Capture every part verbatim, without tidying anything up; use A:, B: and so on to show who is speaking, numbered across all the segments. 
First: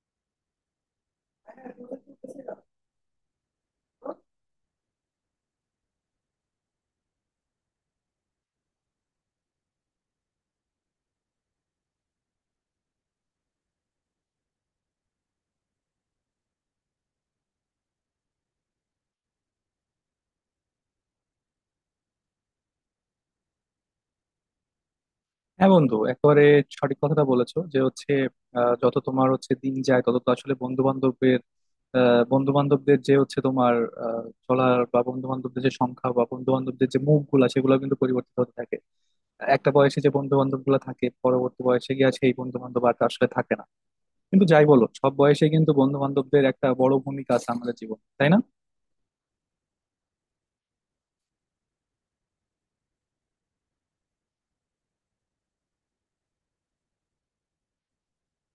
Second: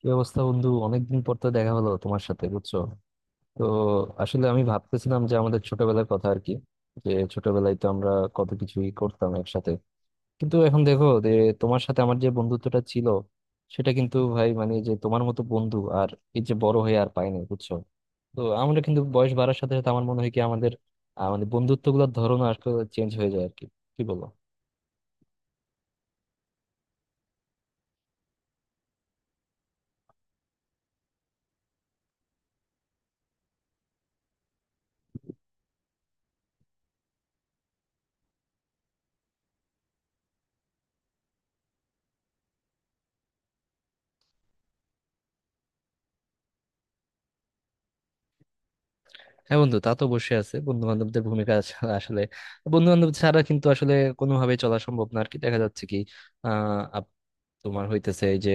A: কি অবস্থা বন্ধু, অনেকদিন পর তো দেখা হলো তোমার সাথে, বুঝছো? তো আসলে আমি ভাবতেছিলাম যে আমাদের ছোটবেলার কথা আর কি, যে ছোটবেলায় তো আমরা কত কিছুই করতাম একসাথে, কিন্তু এখন দেখো যে তোমার সাথে আমার যে বন্ধুত্বটা ছিল সেটা কিন্তু ভাই মানে যে তোমার মতো বন্ধু আর এই যে বড় হয়ে আর পাইনি, বুঝছো? তো আমরা কিন্তু বয়স বাড়ার সাথে সাথে আমার মনে হয় কি আমাদের আহ, মানে বন্ধুত্ব গুলোর ধরন আসলে চেঞ্জ হয়ে যায় আর কি, কি বলো?
B: হ্যাঁ বন্ধু, একেবারে সঠিক কথাটা বলেছো যে হচ্ছে আহ, যত তোমার হচ্ছে দিন যায় তত তো আসলে বন্ধু বান্ধবের বন্ধু বান্ধবদের যে হচ্ছে তোমার আহ, চলার বা বন্ধু বান্ধবদের যে সংখ্যা বা বন্ধু বান্ধবদের যে মুখ গুলা, সেগুলো কিন্তু পরিবর্তিত হতে থাকে। একটা বয়সে যে বন্ধু বান্ধব গুলা থাকে, পরবর্তী বয়সে গিয়ে সেই বন্ধু বান্ধব আর আসলে থাকে না। কিন্তু যাই বলো, সব বয়সে কিন্তু বন্ধু বান্ধবদের একটা বড় ভূমিকা আছে আমাদের জীবন, তাই না?
A: হ্যাঁ বন্ধু, তা তো অবশ্যই আছে, বন্ধু বান্ধবদের ভূমিকা আছে। আসলে বন্ধু বান্ধব ছাড়া কিন্তু আসলে কোনোভাবে চলা সম্ভব না আর কি। দেখা যাচ্ছে কি আহ আপ- তোমার হইতেছে এই যে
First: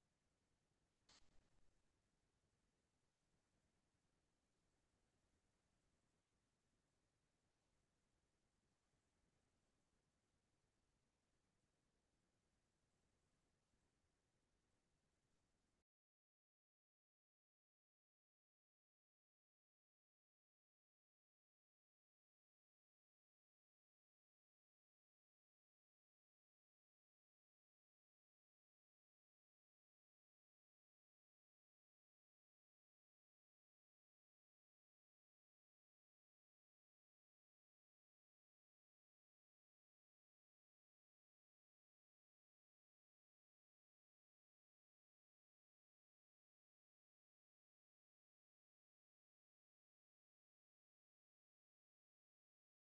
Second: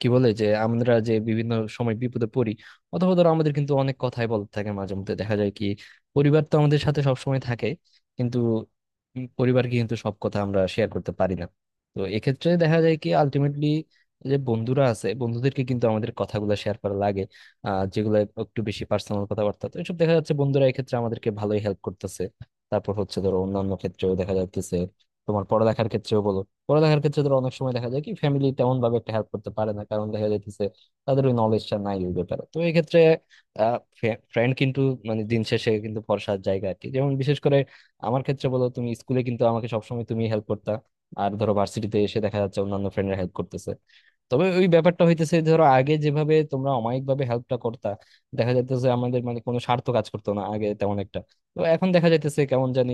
A: কি বলে যে আমরা যে বিভিন্ন সময় বিপদে পড়ি, অথবা ধরো আমাদের কিন্তু অনেক কথাই বলতে থাকে মাঝে মধ্যে দেখা যায় কি, পরিবার তো আমাদের সাথে সবসময় থাকে, কিন্তু উম পরিবারকে কিন্তু সব কথা আমরা শেয়ার করতে পারি না। তো এক্ষেত্রে দেখা যায় কি আলটিমেটলি যে বন্ধুরা আছে, বন্ধুদেরকে কিন্তু আমাদের কথাগুলো শেয়ার করা লাগে, আহ যেগুলো একটু বেশি পার্সোনাল কথাবার্তা। তো এসব দেখা যাচ্ছে বন্ধুরা এক্ষেত্রে আমাদেরকে ভালোই হেল্প করতেছে। তারপর হচ্ছে ধরো অন্যান্য ক্ষেত্রেও দেখা যাচ্ছে, তোমার পড়ালেখার ক্ষেত্রেও বলো, পড়ালেখার ক্ষেত্রে ধরো অনেক সময় দেখা যায় কি ফ্যামিলি তেমন ভাবে একটা হেল্প করতে পারে না, কারণ দেখা যাইতেছে তাদের ওই নলেজটা নাই ওই ব্যাপারে। তো এই ক্ষেত্রে ফ্রেন্ড কিন্তু মানে দিন শেষে কিন্তু ভরসার জায়গা আর কি, যেমন বিশেষ করে আমার ক্ষেত্রে বলো তুমি স্কুলে কিন্তু আমাকে সবসময় তুমি হেল্প করতা, আর ধরো ভার্সিটিতে এসে দেখা যাচ্ছে অন্যান্য ফ্রেন্ডরা হেল্প করতেছে। তবে ওই ব্যাপারটা হইতেছে ধরো আগে যেভাবে তোমরা অমায়িক ভাবে হেল্পটা করতা, দেখা যাইতেছে আমাদের মানে কোনো স্বার্থ কাজ করতো না আগে তেমন একটা, তো এখন দেখা যাইতেছে কেমন জানি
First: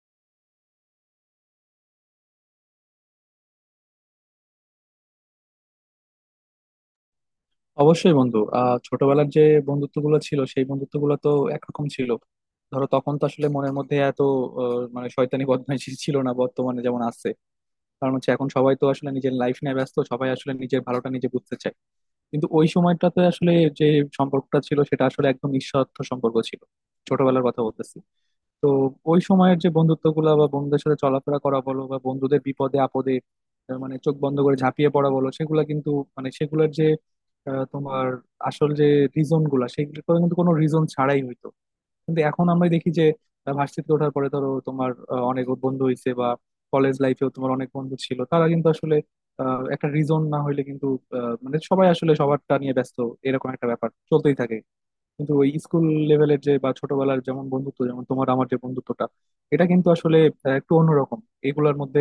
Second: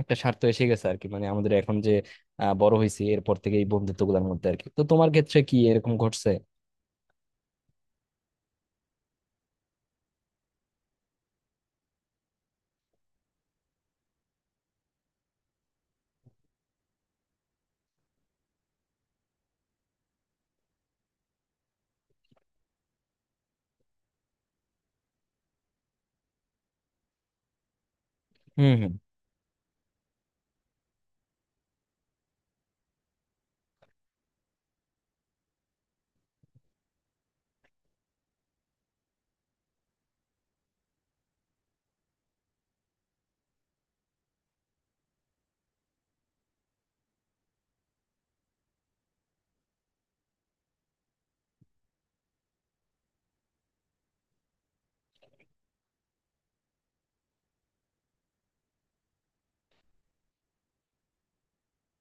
A: একটা স্বার্থ এসে গেছে আর কি, মানে আমাদের এখন যে আহ, বড় হয়েছি এরপর থেকে এই বন্ধুত্ব গুলোর মধ্যে আর কি। তো তোমার ক্ষেত্রে কি এরকম ঘটছে?
B: অবশ্যই বন্ধু, আহ ছোটবেলার যে বন্ধুত্ব গুলো ছিল সেই বন্ধুত্ব গুলো তো একরকম ছিল। ধরো, তখন তো আসলে মনের মধ্যে এত আহ, মানে শয়তানি বদমাইশি ছিল না বর্তমানে যেমন আছে। কারণ হচ্ছে এখন সবাই তো আসলে নিজের লাইফ নিয়ে ব্যস্ত, সবাই আসলে নিজের ভালোটা নিজে বুঝতে চায়। কিন্তু ওই সময়টাতে আসলে যে সম্পর্কটা ছিল সেটা আসলে একদম নিঃস্বার্থ সম্পর্ক ছিল। ছোটবেলার কথা বলতেছি। তো
A: হম
B: ওই সময়ের যে বন্ধুত্বগুলো বা বন্ধুদের সাথে চলাফেরা করা বলো বা বন্ধুদের বিপদে আপদে আহ, মানে চোখ বন্ধ করে ঝাঁপিয়ে পড়া বলো, সেগুলা কিন্তু মানে সেগুলোর যে আহ, তোমার আসল যে রিজন গুলা, সেগুলো কিন্তু কোনো রিজন ছাড়াই হইতো। কিন্তু এখন আমরা দেখি যে আহ, ভার্সিটিতে ওঠার পরে ধরো তোমার আহ, অনেক বন্ধু হইছে, বা কলেজ লাইফেও তোমার অনেক বন্ধু ছিল, তারা কিন্তু আসলে আহ, একটা রিজন না হইলে কিন্তু আহ, মানে সবাই আসলে সবারটা নিয়ে ব্যস্ত, এরকম একটা ব্যাপার চলতেই থাকে। কিন্তু ওই স্কুল লেভেলের যে বা ছোটবেলার যেমন বন্ধুত্ব, যেমন তোমার আমার যে বন্ধুত্বটা, এটা কিন্তু আসলে আহ, একটু অন্যরকম। এগুলোর মধ্যে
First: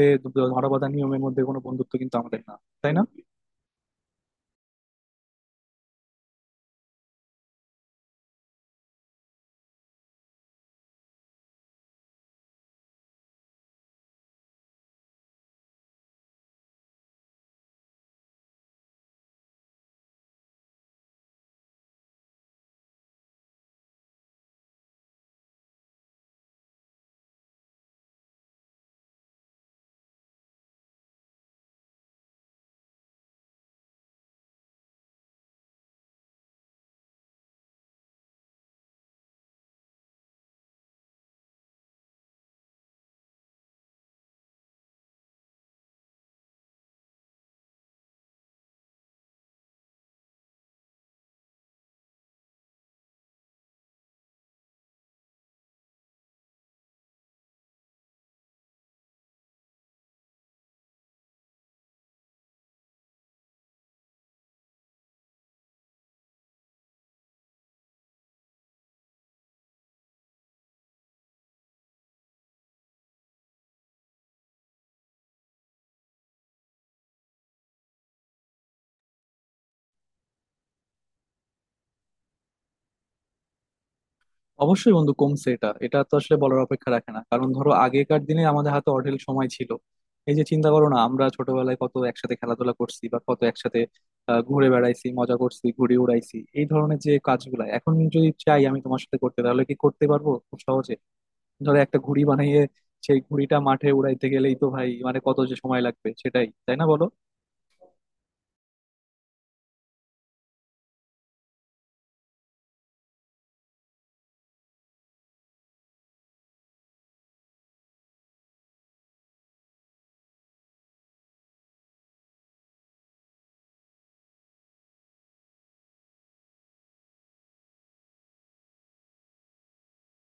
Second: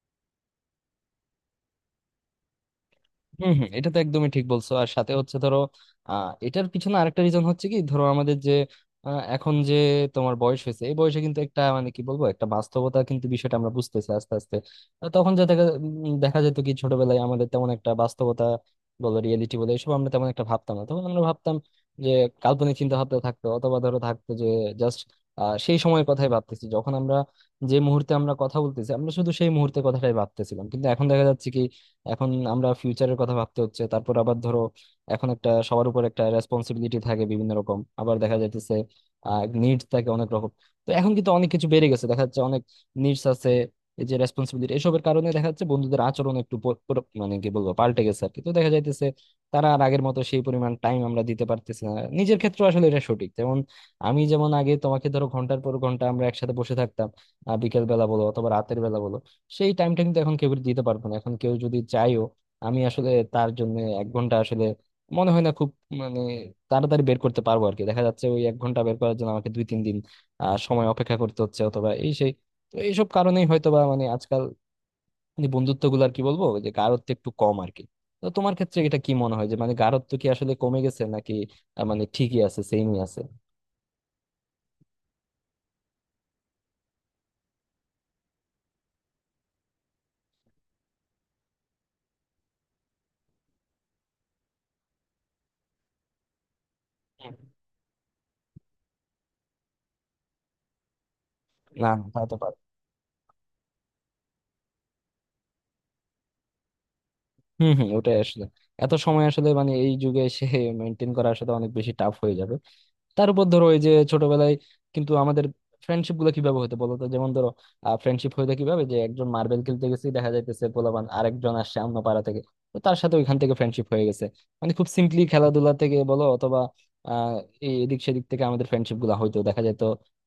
B: ধরা বাঁধা নিয়মের মধ্যে কোনো বন্ধুত্ব কিন্তু আমাদের না, তাই না?
A: হম হম এটা তো একদমই ঠিক বলছো। আর সাথে হচ্ছে ধরো আহ এটার পিছনে আরেকটা রিজন হচ্ছে কি, ধরো আমাদের যে আহ, এখন যে তোমার বয়স হয়েছে এই বয়সে কিন্তু একটা মানে কি বলবো একটা বাস্তবতা কিন্তু বিষয়টা আমরা বুঝতেছি আস্তে আস্তে। আহ, তখন যা দেখা উম, দেখা যেত কি ছোটবেলায় আমাদের তেমন একটা বাস্তবতা বলো রিয়েলিটি বলে এসব আমরা তেমন একটা ভাবতাম না, তখন আমরা ভাবতাম যে কাল্পনিক চিন্তা ভাবনা থাকতো, অথবা ধরো থাকতো যে জাস্ট সেই সময়ের কথাই ভাবতেছি, যখন আমরা যে মুহূর্তে আমরা কথা বলতেছি আমরা শুধু সেই মুহূর্তে কথাটাই ভাবতেছিলাম, কিন্তু এখন দেখা যাচ্ছে কি এখন আমরা ফিউচারের কথা ভাবতে হচ্ছে, তারপর আবার ধরো এখন একটা সবার উপর একটা রেসপন্সিবিলিটি থাকে বিভিন্ন রকম, আবার দেখা যাইতেছে আহ নিডস থাকে অনেক রকম। তো এখন কিন্তু অনেক কিছু বেড়ে গেছে, দেখা যাচ্ছে অনেক নিডস আছে। এই যে রেসপন্সিবিলিটি, এসবের কারণে দেখা যাচ্ছে বন্ধুদের আচরণ একটু পর- পর- মানে কি বলবো পাল্টে গেছে আর কি। তো দেখা যাইতেছে তারা আর আগের মতো সেই পরিমাণ টাইম আমরা দিতে পারতেছি না। নিজের ক্ষেত্রে আসলে এটা সঠিক, যেমন আমি যেমন আগে তোমাকে ধরো ঘন্টার পর ঘন্টা আমরা একসাথে বসে থাকতাম, আহ বিকেল বেলা বলো অথবা রাতের বেলা বলো, সেই টাইমটা কিন্তু এখন কেউ দিতে পারবো না। এখন কেউ যদি চাইও আমি আসলে তার জন্য এক ঘন্টা আসলে মনে হয় না খুব মানে তাড়াতাড়ি বের করতে পারবো আর কি। দেখা যাচ্ছে ওই এক ঘন্টা বের করার জন্য আমাকে দুই তিন দিন আহ, সময় অপেক্ষা করতে হচ্ছে, অথবা এই সেই। তো এইসব কারণেই হয়তো বা মানে আজকাল বন্ধুত্ব গুলো আর কি বলবো যে গাঢ়ত্ব একটু কম আর কি। তো তোমার ক্ষেত্রে এটা কি মনে হয় যে মানে গাঢ়ত্ব কি আসলে কমে গেছে, নাকি আহ, মানে ঠিকই আছে সেমই আছে?
B: অবশ্যই বন্ধু কমছে, এটা এটা তো আসলে বলার অপেক্ষা রাখে না। কারণ ধরো আগেকার দিনে আমাদের হাতে অঢেল সময় ছিল। এই যে চিন্তা করো না, আমরা ছোটবেলায় কত একসাথে খেলাধুলা করছি বা কত একসাথে আহ, ঘুরে বেড়াইছি, মজা করছি, ঘুড়ি উড়াইছি, এই ধরনের যে কাজগুলা এখন যদি চাই আমি তোমার সাথে করতে, তাহলে কি করতে পারবো খুব সহজে? ধরো
A: না,
B: একটা
A: তা
B: ঘুড়ি
A: তো।
B: বানিয়ে সেই ঘুড়িটা মাঠে উড়াইতে গেলেই তো ভাই মানে কত যে সময় লাগবে সেটাই, তাই না বলো?
A: হম হম ওটাই আসলে এত সময় আসলে মানে এই যুগে এসে মেনটেন করা আসলে অনেক বেশি টাফ হয়ে যাবে। তার উপর ধরো ওই যে ছোটবেলায় কিন্তু আমাদের ফ্রেন্ডশিপ গুলো কিভাবে হতো বলতো? যেমন ধরো ফ্রেন্ডশিপ হইতো কিভাবে, যে একজন মার্বেল খেলতে গেছি, দেখা যাইতেছে পোলাপান আরেকজন আসছে অন্য পাড়া থেকে, তো তার সাথে ওইখান থেকে ফ্রেন্ডশিপ হয়ে গেছে। মানে খুব সিম্পলি খেলাধুলা থেকে বলো, অথবা আহ এই এদিক সেদিক থেকে আমাদের ফ্রেন্ডশিপ গুলা হইতো দেখা যেত।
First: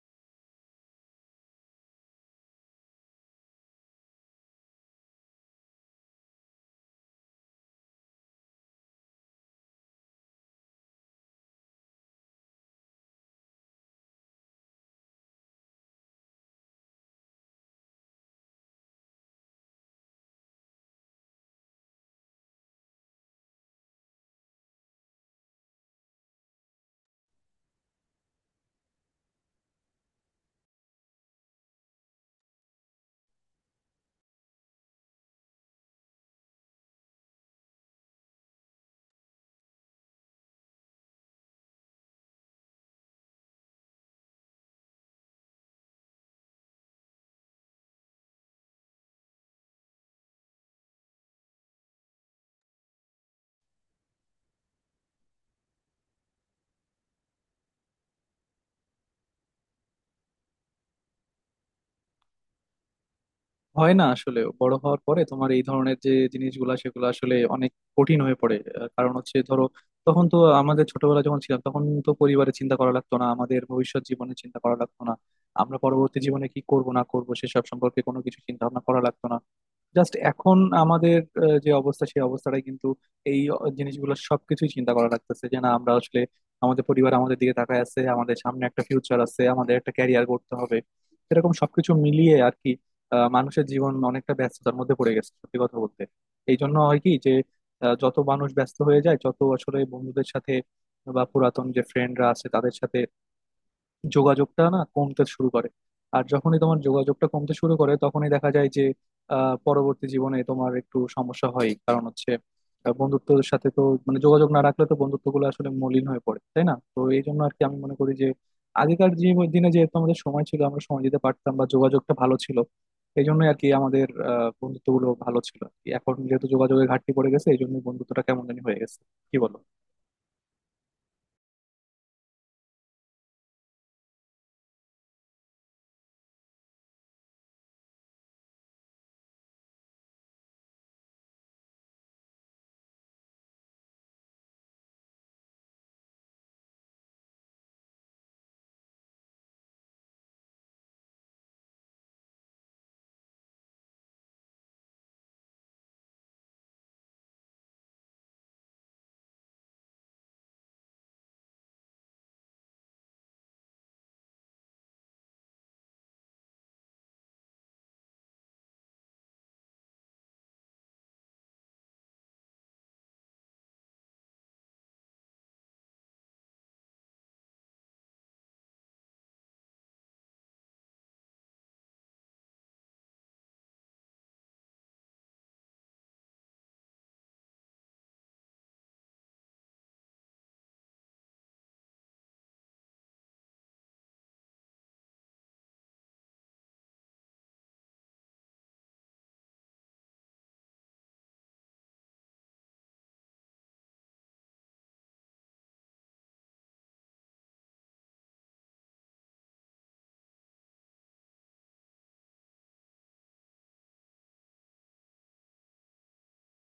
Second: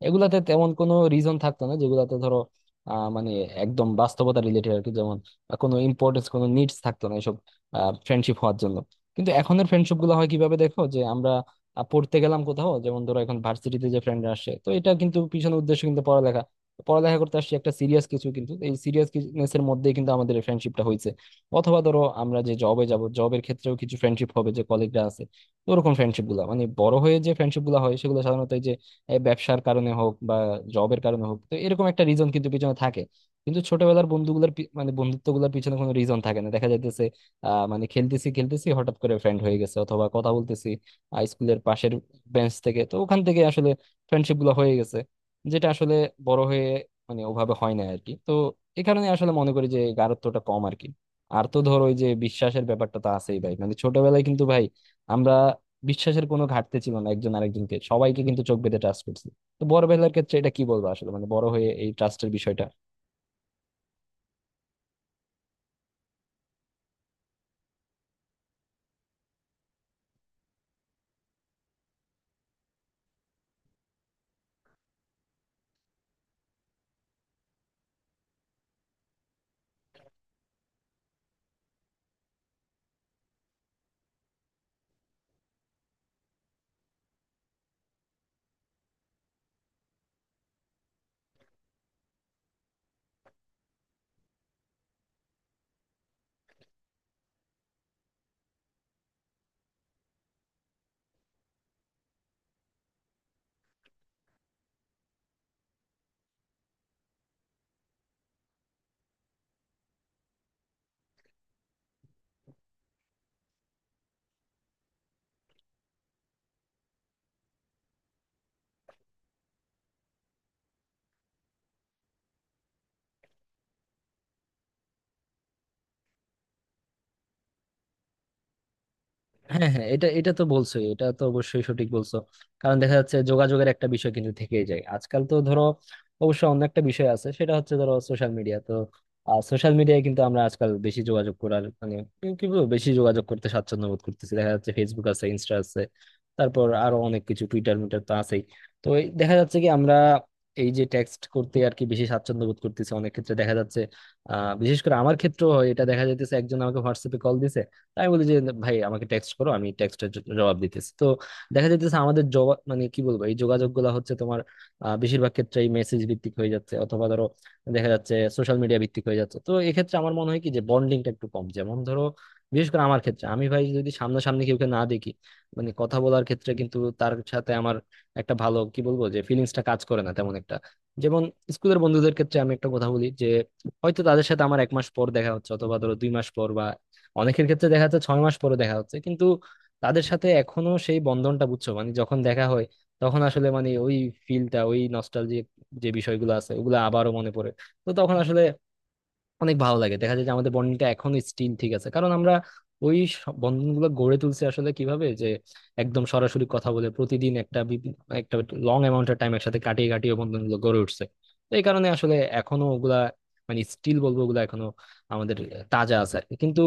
A: এগুলাতে তেমন কোনো রিজন থাকতো না, যেগুলাতে ধরো আহ মানে একদম বাস্তবতা রিলেটেড আর কি, বা কোনো ইম্পর্টেন্স কোনো নিডস থাকতো না এসব ফ্রেন্ডশিপ হওয়ার জন্য। কিন্তু এখনের ফ্রেন্ডশিপ গুলো হয় কিভাবে দেখো, যে আমরা আহ, পড়তে গেলাম কোথাও, যেমন ধরো এখন ভার্সিটিতে যে ফ্রেন্ডরা আসে তো এটা কিন্তু পিছনের উদ্দেশ্য কিন্তু পড়ালেখা, পড়ালেখা করতে আসছি একটা সিরিয়াস কিছু, কিন্তু এই সিরিয়াসনেস এর মধ্যেই কিন্তু আমাদের এই ফ্রেন্ডশিপটা হয়েছে। অথবা ধরো আমরা যে জবে যাব, জবের ক্ষেত্রেও কিছু ফ্রেন্ডশিপ হবে যে কলিগরা আছে। তো ওরকম ফ্রেন্ডশিপ গুলা মানে বড় হয়ে যে ফ্রেন্ডশিপ গুলা হয় সেগুলো সাধারণত এই যে এই ব্যবসার কারণে হোক বা জবের কারণে হোক, তো এরকম একটা রিজন কিন্তু পিছনে থাকে। কিন্তু ছোটবেলার বন্ধুগুলার পি- মানে বন্ধুত্ব গুলার পিছনে কোনো রিজন থাকে না দেখা যাইতেছে। আহ মানে খেলতেছি খেলতেছি হঠাৎ করে ফ্রেন্ড হয়ে গেছে, অথবা কথা বলতেছি আহ, স্কুলের পাশের বেঞ্চ থেকে, তো ওখান থেকে আসলে ফ্রেন্ডশিপ গুলো হয়ে গেছে, যেটা আসলে বড় হয়ে মানে ওভাবে হয় না আর কি। তো এই কারণে আসলে মনে করি যে এই গাঢ়ত্বটা কম আর কি। আর তো ধর ওই যে বিশ্বাসের ব্যাপারটা তো আছেই ভাই, মানে ছোটবেলায় কিন্তু ভাই আমরা বিশ্বাসের কোনো ঘাটতি ছিল না, একজন আরেকজনকে সবাইকে কিন্তু চোখ বেঁধে ট্রাস্ট করছি। তো বড় বেলার ক্ষেত্রে এটা কি বলবো আসলে মানে বড় হয়ে এই ট্রাস্টের বিষয়টা।
B: হয় না আসলে, বড় হওয়ার পরে তোমার এই ধরনের যে জিনিসগুলা সেগুলো আসলে অনেক কঠিন হয়ে পড়ে। আহ, কারণ হচ্ছে ধরো তখন তো আমাদের ছোটবেলা যখন ছিলাম তখন তো পরিবারের চিন্তা করা লাগতো না, আমাদের ভবিষ্যৎ জীবনে চিন্তা করা লাগতো না। আমরা পরবর্তী জীবনে কি করব না করব সেসব সম্পর্কে কোনো কিছু চিন্তা ভাবনা করা লাগতো না। জাস্ট এখন আমাদের আহ, যে অবস্থা সেই অবস্থাটাই কিন্তু এই জিনিসগুলো সবকিছুই চিন্তা করা লাগতেছে যে না আমরা আসলে আমাদের পরিবার আমাদের দিকে তাকায় আছে, আমাদের সামনে একটা ফিউচার আছে, আমাদের একটা ক্যারিয়ার করতে হবে, এরকম সবকিছু মিলিয়ে আর কি আহ, মানুষের জীবন অনেকটা ব্যস্ততার মধ্যে পড়ে গেছে সত্যি কথা বলতে। এই জন্য হয় কি যে আহ, যত মানুষ ব্যস্ত হয়ে যায়, যত আসলে বন্ধুদের সাথে বা পুরাতন যে ফ্রেন্ডরা আছে তাদের সাথে যোগাযোগটা না কমতে শুরু করে, আর যখনই তোমার যোগাযোগটা কমতে শুরু করে তখনই দেখা যায় যে আহ, পরবর্তী জীবনে তোমার একটু সমস্যা হয়। কারণ হচ্ছে আহ, বন্ধুত্বের সাথে তো মানে যোগাযোগ না রাখলে তো বন্ধুত্বগুলো আসলে মলিন হয়ে পড়ে, তাই না? তো এই জন্য আর কি আমি মনে করি যে আগেকার জীব- দিনে যেহেতু আমাদের সময় ছিল, আমরা সময় দিতে পারতাম বা যোগাযোগটা ভালো ছিল, এই জন্যই আর কি আমাদের আহ বন্ধুত্বগুলো ভালো ছিল আর কি। এখন যেহেতু যোগাযোগের ঘাটতি পড়ে গেছে এই জন্য বন্ধুত্বটা কেমন জানি হয়ে গেছে, কি বলো?
A: হ্যাঁ হ্যাঁ, এটা এটা তো বলছোই, এটা তো অবশ্যই সঠিক বলছো। কারণ দেখা যাচ্ছে যোগাযোগের একটা বিষয় কিন্তু থেকেই যায় আজকাল। তো ধরো অবশ্য অন্য একটা বিষয় আছে, সেটা হচ্ছে ধরো সোশ্যাল মিডিয়া, তো সোশ্যাল মিডিয়ায় কিন্তু আমরা আজকাল বেশি যোগাযোগ করার মানে কি কি বলবো বেশি যোগাযোগ করতে স্বাচ্ছন্দ্য বোধ করতেছি। দেখা যাচ্ছে ফেসবুক আছে, ইনস্টা আছে, তারপর আরো অনেক কিছু, টুইটার মিটার তো আছেই। তো এই দেখা যাচ্ছে কি আমরা এই যে টেক্সট করতে আর কি বেশি স্বাচ্ছন্দ্য বোধ করতেছি অনেক ক্ষেত্রে দেখা যাচ্ছে। আহ বিশেষ করে আমার ক্ষেত্রেও হয় এটা, দেখা যাইতেছে একজন আমাকে হোয়াটসঅ্যাপে কল দিছে, আমি বলি যে ভাই আমাকে টেক্সট করো, আমি টেক্সটের জবাব দিতেছি। তো দেখা যাইতেছে আমাদের জবাব মানে কি বলবো এই যোগাযোগ গুলা হচ্ছে তোমার আহ, বেশিরভাগ ক্ষেত্রেই মেসেজ ভিত্তিক হয়ে যাচ্ছে, অথবা ধরো দেখা যাচ্ছে সোশ্যাল মিডিয়া ভিত্তিক হয়ে যাচ্ছে। তো এক্ষেত্রে আমার মনে হয় কি যে বন্ডিংটা একটু কম। যেমন ধরো বিশেষ করে আমার ক্ষেত্রে আমি ভাই যদি সামনাসামনি কাউকে না দেখি মানে কথা বলার ক্ষেত্রে কিন্তু তার সাথে আমার একটা ভালো কি বলবো যে ফিলিংসটা কাজ করে না তেমন একটা। যেমন স্কুলের বন্ধুদের ক্ষেত্রে আমি একটা কথা বলি যে হয়তো তাদের সাথে আমার এক মাস পর দেখা হচ্ছে অথবা ধরো দুই মাস পর, অনেকের ক্ষেত্রে দেখা যাচ্ছে ছয় মাস পরে দেখা হচ্ছে, কিন্তু তাদের সাথে এখনো সেই বন্ধনটা, বুঝছো, মানে যখন দেখা হয় তখন আসলে মানে ওই ফিলটা, ওই নস্টালজিক যে বিষয়গুলো আছে ওগুলো আবারও মনে পড়ে। তো তখন আসলে অনেক ভালো লাগে, দেখা যায় যে আমাদের বন্ডিংটা এখনো স্টিল ঠিক আছে, কারণ আমরা ওই স- বন্ধনগুলো গড়ে তুলছি আসলে কিভাবে, যে একদম সরাসরি কথা বলে প্রতিদিন একটা বিভি- একটা লং অ্যামাউন্টের টাইম একসাথে কাটিয়ে কাটিয়ে বন্ধনগুলো গড়ে উঠছে। তো এই কারণে আসলে এখনো ওগুলা মানে স্টিল বলবো ওগুলা এখনো আমাদের তাজা আছে আর কি। কিন্তু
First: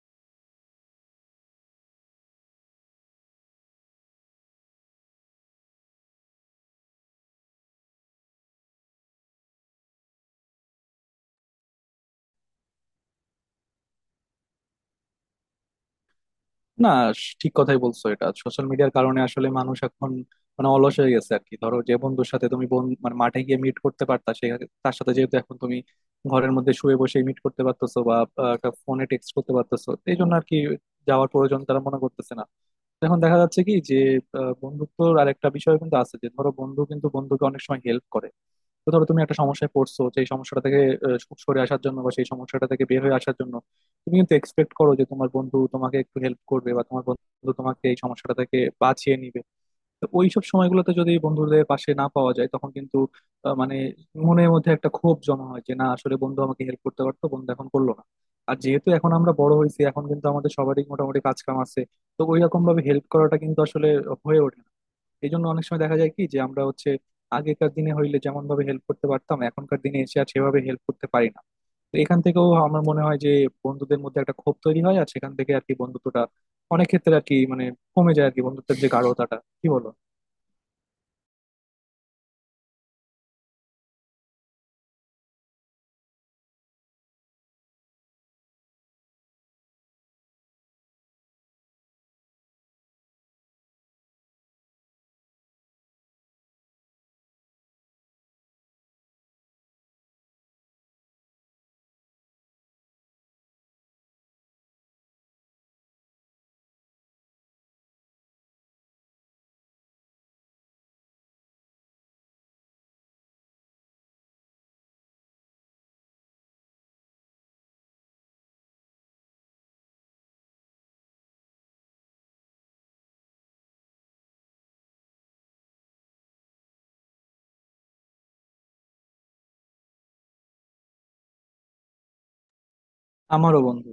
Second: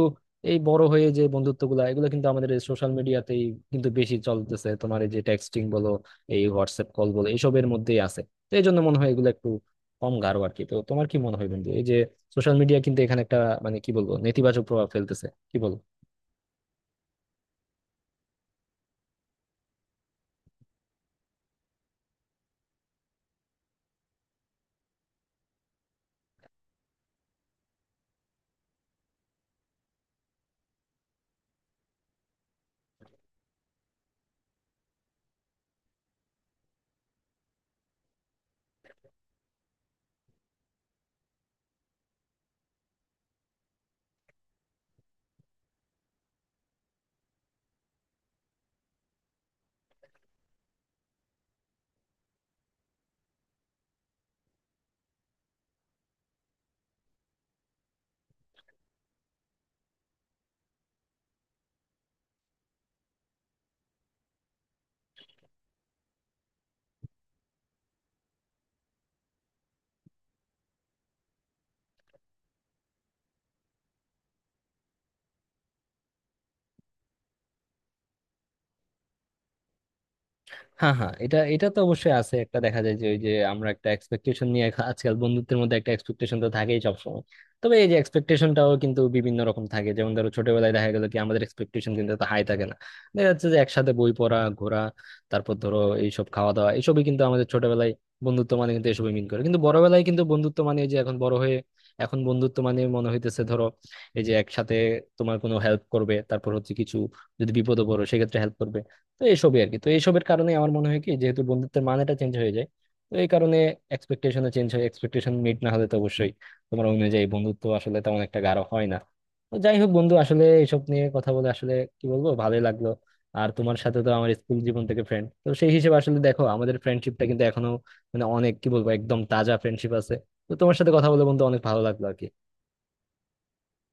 A: এই বড় হয়ে যে বন্ধুত্বগুলা এগুলো কিন্তু আমাদের সোশ্যাল মিডিয়াতেই কিন্তু বেশি চলতেছে, তোমার এই যে টেক্সটিং বলো, এই হোয়াটসঅ্যাপ কল বলো, এইসবের মধ্যেই আছে। তো এই জন্য মনে হয় এগুলো একটু কম গাঢ় আর কি। তো তোমার কি মনে হয় বন্ধু, এই যে সোশ্যাল মিডিয়া কিন্তু এখানে একটা মানে কি বলবো নেতিবাচক প্রভাব ফেলতেছে, কি বল?
B: না, স- ঠিক কথাই বলছো। এটা সোশ্যাল মিডিয়ার কারণে আসলে মানুষ এখন মানে অলস হয়ে গেছে আর কি। ধরো যে বন্ধুর সাথে তুমি বন মানে মাঠে গিয়ে মিট করতে পারতা সে, তার সাথে যেহেতু এখন তুমি ঘরের মধ্যে শুয়ে বসে মিট করতে পারতেছো বা ফোনে টেক্সট করতে পারতেছো, এই জন্য আর কি যাওয়ার প্রয়োজন তারা মনে করতেছে না। এখন দেখা যাচ্ছে কি যে আহ, বন্ধুত্বর আর একটা বিষয় কিন্তু আছে যে ধরো বন্ধু কিন্তু বন্ধুকে অনেক সময় হেল্প করে। তো ধরো তুমি একটা সমস্যায় পড়ছো, সেই সমস্যাটা থেকে আহ, সু- সরে আসার জন্য বা সেই সমস্যাটা থেকে বের হয়ে আসার জন্য তুমি কিন্তু এক্সপেক্ট করো যে তোমার বন্ধু তোমাকে একটু হেল্প করবে বা তোমার বন্ধু তোমাকে এই সমস্যাটা থেকে বাঁচিয়ে নিবে। তো ওইসব সময়গুলোতে যদি বন্ধুদের পাশে না পাওয়া যায় তখন কিন্তু আহ, মানে মনের মধ্যে একটা ক্ষোভ জমা হয় যে না, আসলে বন্ধু আমাকে হেল্প করতে পারতো, বন্ধু এখন করলো না। আর যেহেতু এখন আমরা বড় হয়েছি, এখন কিন্তু আমাদের সবারই মোটামুটি কাজ কাম আছে, তো ওই রকম ভাবে হেল্প করাটা কিন্তু আসলে হয়ে ওঠে না। এই জন্য অনেক সময় দেখা যায় কি যে আমরা হচ্ছে আগেকার দিনে হইলে যেমন ভাবে হেল্প করতে পারতাম এখনকার দিনে এসে আর সেভাবে হেল্প করতে পারি না। তো এখান থেকেও আমার মনে হয় যে বন্ধুদের মধ্যে একটা ক্ষোভ তৈরি হয়, আর সেখান থেকে আর কি বন্ধুত্বটা অনেক ক্ষেত্রে আর কি মানে কমে যায় আর কি, বন্ধুত্বের যে গাঢ়তাটা, কি বলো?
A: হ্যাঁ হ্যাঁ, এটা এটা তো অবশ্যই আছে একটা, দেখা যায় যে ওই যে আমরা একটা এক্সপেকটেশন নিয়ে খা- আজকাল বন্ধুত্বের মধ্যে একটা এক্সপেকটেশন তো থাকেই সবসময়। তবে এই যে এক্সপেকটেশনটাও কিন্তু বিভিন্ন রকম থাকে, যেমন ধরো ছোটবেলায় দেখা গেল কি আমাদের এক্সপেকটেশন কিন্তু এত হাই থাকে না। দেখা যাচ্ছে যে একসাথে বই পড়া, ঘোরা, তারপর ধরো এইসব খাওয়া দাওয়া, এইসবই কিন্তু আমাদের ছোটবেলায় বন্ধুত্ব মানে কিন্তু এসবই মিন করে। কিন্তু বড়বেলায় কিন্তু বন্ধুত্ব মানে এই যে এখন বড় হয়ে এখন বন্ধুত্ব মানে মনে হইতেছে ধরো এই যে একসাথে তোমার কোনো হেল্প করবে, তারপর হচ্ছে কিছু যদি বিপদে পড়ো সেক্ষেত্রে হেল্প করবে। তো এইসবই আর কি। তো এইসবের কারণে আমার মনে হয় কি যেহেতু বন্ধুত্বের মানেটা চেঞ্জ হয়ে যায়, তো এই কারণে এক্সপেকটেশনও চেঞ্জ হয়, এক্সপেকটেশন মিট না হলে তো অবশ্যই তোমার অনুযায়ী বন্ধুত্ব আসলে তেমন একটা গাঢ় হয় না। তো যাই হোক বন্ধু, আসলে এইসব নিয়ে কথা বলে আসলে কি বলবো ভালোই লাগলো। আর তোমার সাথে তো আমার স্কুল জীবন থেকে ফ্রেন্ড, তো সেই হিসেবে আসলে দেখো আমাদের ফ্রেন্ডশিপটা কিন্তু এখনো মানে অনেক কি বলবো একদম তাজা ফ্রেন্ডশিপ আছে। তো তোমার সাথে কথা বলে বন্ধু অনেক ভালো লাগলো আর কি।
B: আমারও বন্ধু